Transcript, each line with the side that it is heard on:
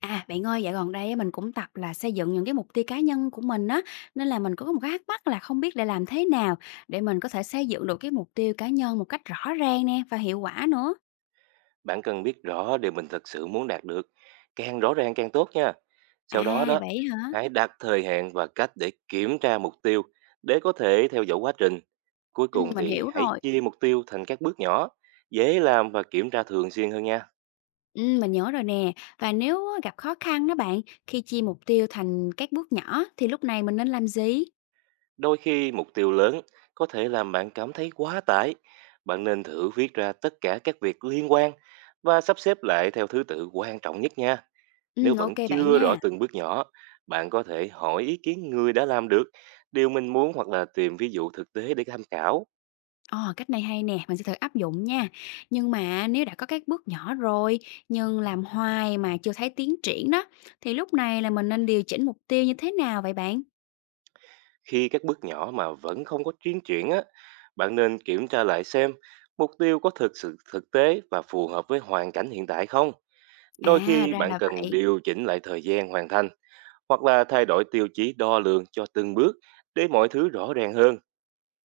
left: À, bạn ơi, dạo gần đây á, mình cũng tập là xây dựng những cái mục tiêu cá nhân của mình á, nên là mình cũng có một cái thắc mắc là không biết để làm thế nào để mình có thể xây dựng được cái mục tiêu cá nhân một cách rõ ràng nè và hiệu quả nữa.
right: Bạn cần biết rõ điều mình thực sự muốn đạt được, càng rõ ràng càng tốt nha. Sau đó
left: À,
right: đó,
left: vậy hả?
right: hãy đặt thời hạn và cách để kiểm tra mục tiêu để có thể theo dõi quá trình. Cuối
left: Ừ,
right: cùng
left: mình
right: thì
left: hiểu
right: hãy
left: rồi.
right: chia mục tiêu thành các bước nhỏ, dễ làm và kiểm tra thường xuyên hơn nha.
left: Ừ, mình nhớ rồi nè. Và nếu á, gặp khó khăn đó bạn, khi chia mục tiêu thành các bước nhỏ thì lúc này mình nên làm gì?
right: Đôi khi mục tiêu lớn có thể làm bạn cảm thấy quá tải. Bạn nên thử viết ra tất cả các việc liên quan và sắp xếp lại theo thứ tự quan trọng nhất nha. Nếu
left: Ừ, ok
right: vẫn
left: bạn
right: chưa rõ
left: nha.
right: từng bước nhỏ, bạn có thể hỏi ý kiến người đã làm được điều mình muốn hoặc là tìm ví dụ thực tế để tham khảo.
left: Ờ, cách này hay nè, mình sẽ thử áp dụng nha. Nhưng mà nếu đã có các bước nhỏ rồi, nhưng làm hoài mà chưa thấy tiến triển đó, thì lúc này là mình nên điều chỉnh mục tiêu như thế nào vậy bạn?
right: Khi các bước nhỏ mà vẫn không có tiến triển á, bạn nên kiểm tra lại xem mục tiêu có thực sự thực tế và phù hợp với hoàn cảnh hiện tại không. Đôi
left: À,
right: khi
left: ra
right: bạn
left: là
right: cần
left: vậy.
right: điều chỉnh lại thời gian hoàn thành hoặc là thay đổi tiêu chí đo lường cho từng bước để mọi thứ rõ ràng hơn.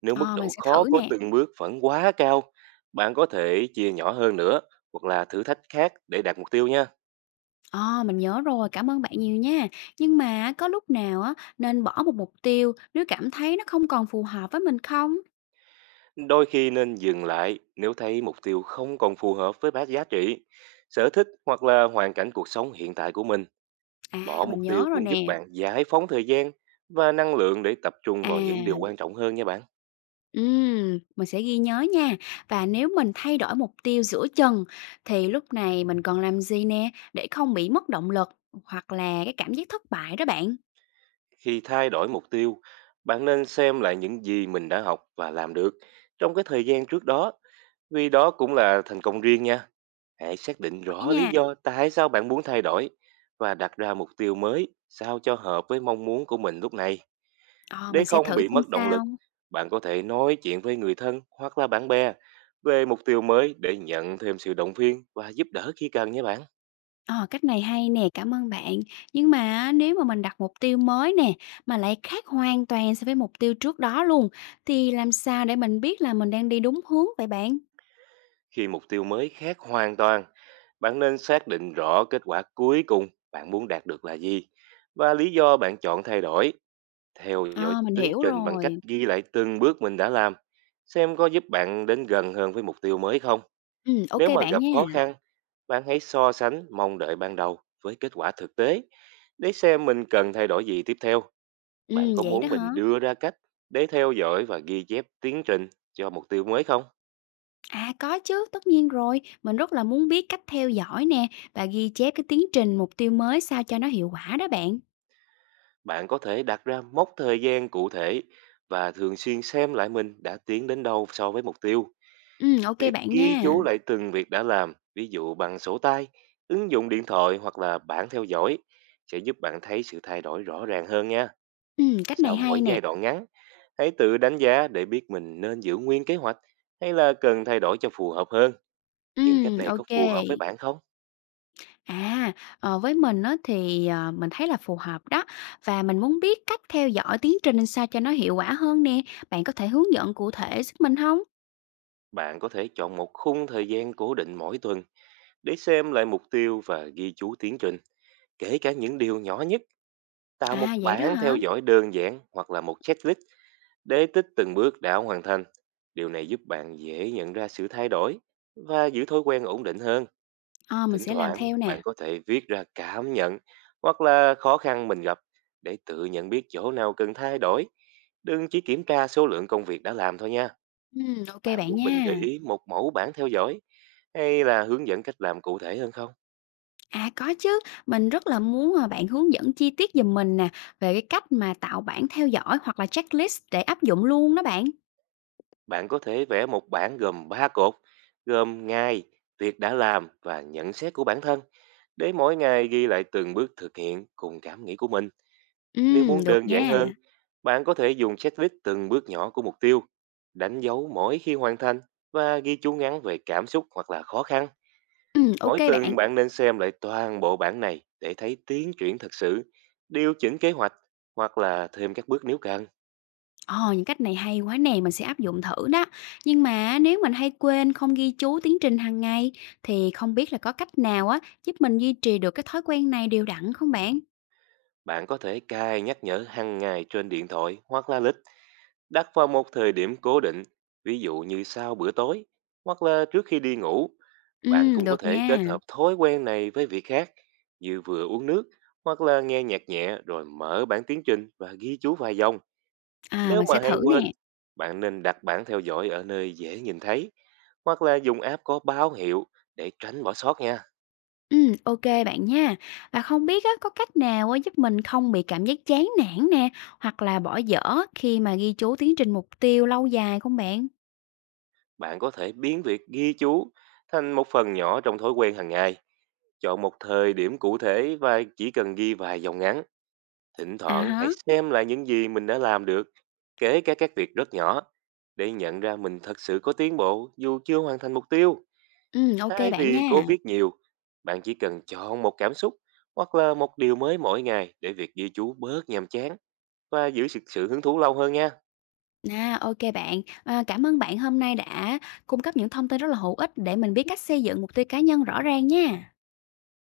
right: Nếu mức
left: Ờ, mình
right: độ
left: sẽ
right: khó
left: thử
right: của
left: nè.
right: từng bước vẫn quá cao, bạn có thể chia nhỏ hơn nữa hoặc là thử thách khác để đạt mục tiêu nha.
left: Ờ, mình nhớ rồi, cảm ơn bạn nhiều nha. Nhưng mà có lúc nào á, nên bỏ một mục tiêu nếu cảm thấy nó không còn phù hợp với mình không?
right: Đôi khi nên dừng lại nếu thấy mục tiêu không còn phù hợp với bác giá trị, sở thích hoặc là hoàn cảnh cuộc sống hiện tại của mình.
left: À,
right: Bỏ mục
left: mình
right: tiêu
left: nhớ rồi
right: cũng giúp
left: nè.
right: bạn giải phóng thời gian và năng lượng để tập trung vào những điều
left: À.
right: quan trọng hơn nha bạn.
left: Mình sẽ ghi nhớ nha. Và nếu mình thay đổi mục tiêu giữa chừng thì lúc này mình còn làm gì nè để không bị mất động lực hoặc là cái cảm giác thất bại đó bạn.
right: Khi thay đổi mục tiêu, bạn nên xem lại những gì mình đã học và làm được trong cái thời gian trước đó, vì đó cũng là thành công riêng nha. Hãy xác định
left: Vậy
right: rõ lý
left: nha.
right: do tại sao bạn muốn thay đổi và đặt ra mục tiêu mới sao cho hợp với mong muốn của mình lúc này.
left: Ờ,
right: Để
left: mình sẽ
right: không
left: thử
right: bị
left: xem
right: mất động lực,
left: sao.
right: bạn có thể nói chuyện với người thân hoặc là bạn bè về mục tiêu mới để nhận thêm sự động viên và giúp đỡ khi cần nhé bạn.
left: Ờ, cách này hay nè, cảm ơn bạn. Nhưng mà nếu mà mình đặt mục tiêu mới nè mà lại khác hoàn toàn so với mục tiêu trước đó luôn thì làm sao để mình biết là mình đang đi đúng hướng vậy bạn?
right: Khi mục tiêu mới khác hoàn toàn, bạn nên xác định rõ kết quả cuối cùng bạn muốn đạt được là gì và lý do bạn chọn thay đổi. Theo dõi
left: Ờ, mình
right: tiến
left: hiểu
right: trình bằng cách
left: rồi.
right: ghi lại từng bước mình đã làm, xem có giúp bạn đến gần hơn với mục tiêu mới không.
left: Ừ, ok
right: Nếu mà
left: bạn
right: gặp khó
left: nha.
right: khăn, bạn hãy so sánh mong đợi ban đầu với kết quả thực tế để xem mình cần thay đổi gì tiếp theo. Bạn
left: Ừ,
right: có
left: vậy đó
right: muốn
left: hả?
right: mình đưa ra cách để theo dõi và ghi chép tiến trình cho mục tiêu mới không?
left: À, có chứ, tất nhiên rồi. Mình rất là muốn biết cách theo dõi nè và ghi chép cái tiến trình mục tiêu mới sao cho nó hiệu quả đó bạn.
right: Bạn có thể đặt ra mốc thời gian cụ thể và thường xuyên xem lại mình đã tiến đến đâu so với mục tiêu.
left: Ừ, ok
right: Việc
left: bạn
right: ghi
left: nha.
right: chú lại từng việc đã làm, ví dụ bằng sổ tay, ứng dụng điện thoại hoặc là bảng theo dõi, sẽ giúp bạn thấy sự thay đổi rõ ràng hơn nha.
left: Ừ, cách
right: Sau
left: này
right: mỗi
left: hay nè.
right: giai đoạn ngắn, hãy tự đánh giá để biết mình nên giữ nguyên kế hoạch hay là cần thay đổi cho phù hợp hơn.
left: Ừ,
right: Những cách này có
left: ok.
right: phù hợp với bạn không?
left: À, với mình á thì, mình thấy là phù hợp đó và mình muốn biết cách theo dõi tiến trình sao cho nó hiệu quả hơn nè. Bạn có thể hướng dẫn cụ thể giúp mình không?
right: Bạn có thể chọn một khung thời gian cố định mỗi tuần để xem lại mục tiêu và ghi chú tiến trình, kể cả những điều nhỏ nhất. Tạo một
left: À, vậy đó
right: bảng theo
left: hả?
right: dõi đơn giản hoặc là một checklist để tích từng bước đã hoàn thành, điều này giúp bạn dễ nhận ra sự thay đổi và giữ thói quen ổn định hơn.
left: Ờ, mình
right: Thỉnh
left: sẽ làm
right: thoảng
left: theo nè.
right: bạn có thể viết ra cảm nhận hoặc là khó khăn mình gặp để tự nhận biết chỗ nào cần thay đổi, đừng chỉ kiểm tra số lượng công việc đã làm thôi nha.
left: Ừ, ok
right: Bạn
left: bạn
right: muốn mình gợi
left: nha.
right: ý một mẫu bảng theo dõi hay là hướng dẫn cách làm cụ thể hơn không?
left: À, có chứ, mình rất là muốn, bạn hướng dẫn chi tiết giùm mình nè, về cái cách mà tạo bảng theo dõi hoặc là checklist để áp dụng luôn đó bạn.
right: Bạn có thể vẽ một bảng gồm 3 cột, gồm ngày, việc đã làm và nhận xét của bản thân. Để mỗi ngày ghi lại từng bước thực hiện cùng cảm nghĩ của mình. Nếu muốn
left: Được
right: đơn giản
left: nha.
right: hơn, bạn có thể dùng checklist từng bước nhỏ của mục tiêu, đánh dấu mỗi khi hoàn thành và ghi chú ngắn về cảm xúc hoặc là khó khăn.
left: Ok
right: Mỗi tuần
left: bạn.
right: bạn nên xem lại toàn bộ bản này để thấy tiến triển thật sự, điều chỉnh kế hoạch hoặc là thêm các bước nếu cần.
left: Ờ, những cách này hay quá nè, mình sẽ áp dụng thử đó. Nhưng mà nếu mình hay quên không ghi chú tiến trình hàng ngày, thì không biết là có cách nào á, giúp mình duy trì được cái thói quen này đều đặn không bạn?
right: Bạn có thể cài nhắc nhở hàng ngày trên điện thoại hoặc là lịch, đặt vào một thời điểm cố định, ví dụ như sau bữa tối hoặc là trước khi đi ngủ. Bạn cũng có
left: Được
right: thể
left: nha.
right: kết hợp thói quen này với việc khác, như vừa uống nước hoặc là nghe nhạc nhẹ rồi mở bản tiến trình và ghi chú vài dòng.
left: À,
right: Nếu
left: mình
right: mà
left: sẽ
right: hay
left: thử nè.
right: quên, bạn nên đặt bảng theo dõi ở nơi dễ nhìn thấy hoặc là dùng app có báo hiệu để tránh bỏ sót nha.
left: Ok bạn nha. Và không biết á, có cách nào á, giúp mình không bị cảm giác chán nản nè, hoặc là bỏ dở khi mà ghi chú tiến trình mục tiêu lâu dài không bạn?
right: Bạn có thể biến việc ghi chú thành một phần nhỏ trong thói quen hàng ngày. Chọn một thời điểm cụ thể và chỉ cần ghi vài dòng ngắn. Thỉnh
left: À
right: thoảng
left: hả
right: hãy xem lại những gì mình đã làm được, kể cả các việc rất nhỏ, để nhận ra mình thật sự có tiến bộ dù chưa hoàn thành mục tiêu.
left: ok
right: Thay
left: bạn
right: vì cố
left: nha.
right: viết nhiều, bạn chỉ cần chọn một cảm xúc hoặc là một điều mới mỗi ngày để việc ghi chú bớt nhàm chán và giữ sự hứng thú lâu hơn nha.
left: À, ok bạn. À, cảm ơn bạn hôm nay đã cung cấp những thông tin rất là hữu ích để mình biết cách xây dựng mục tiêu cá nhân rõ ràng nha.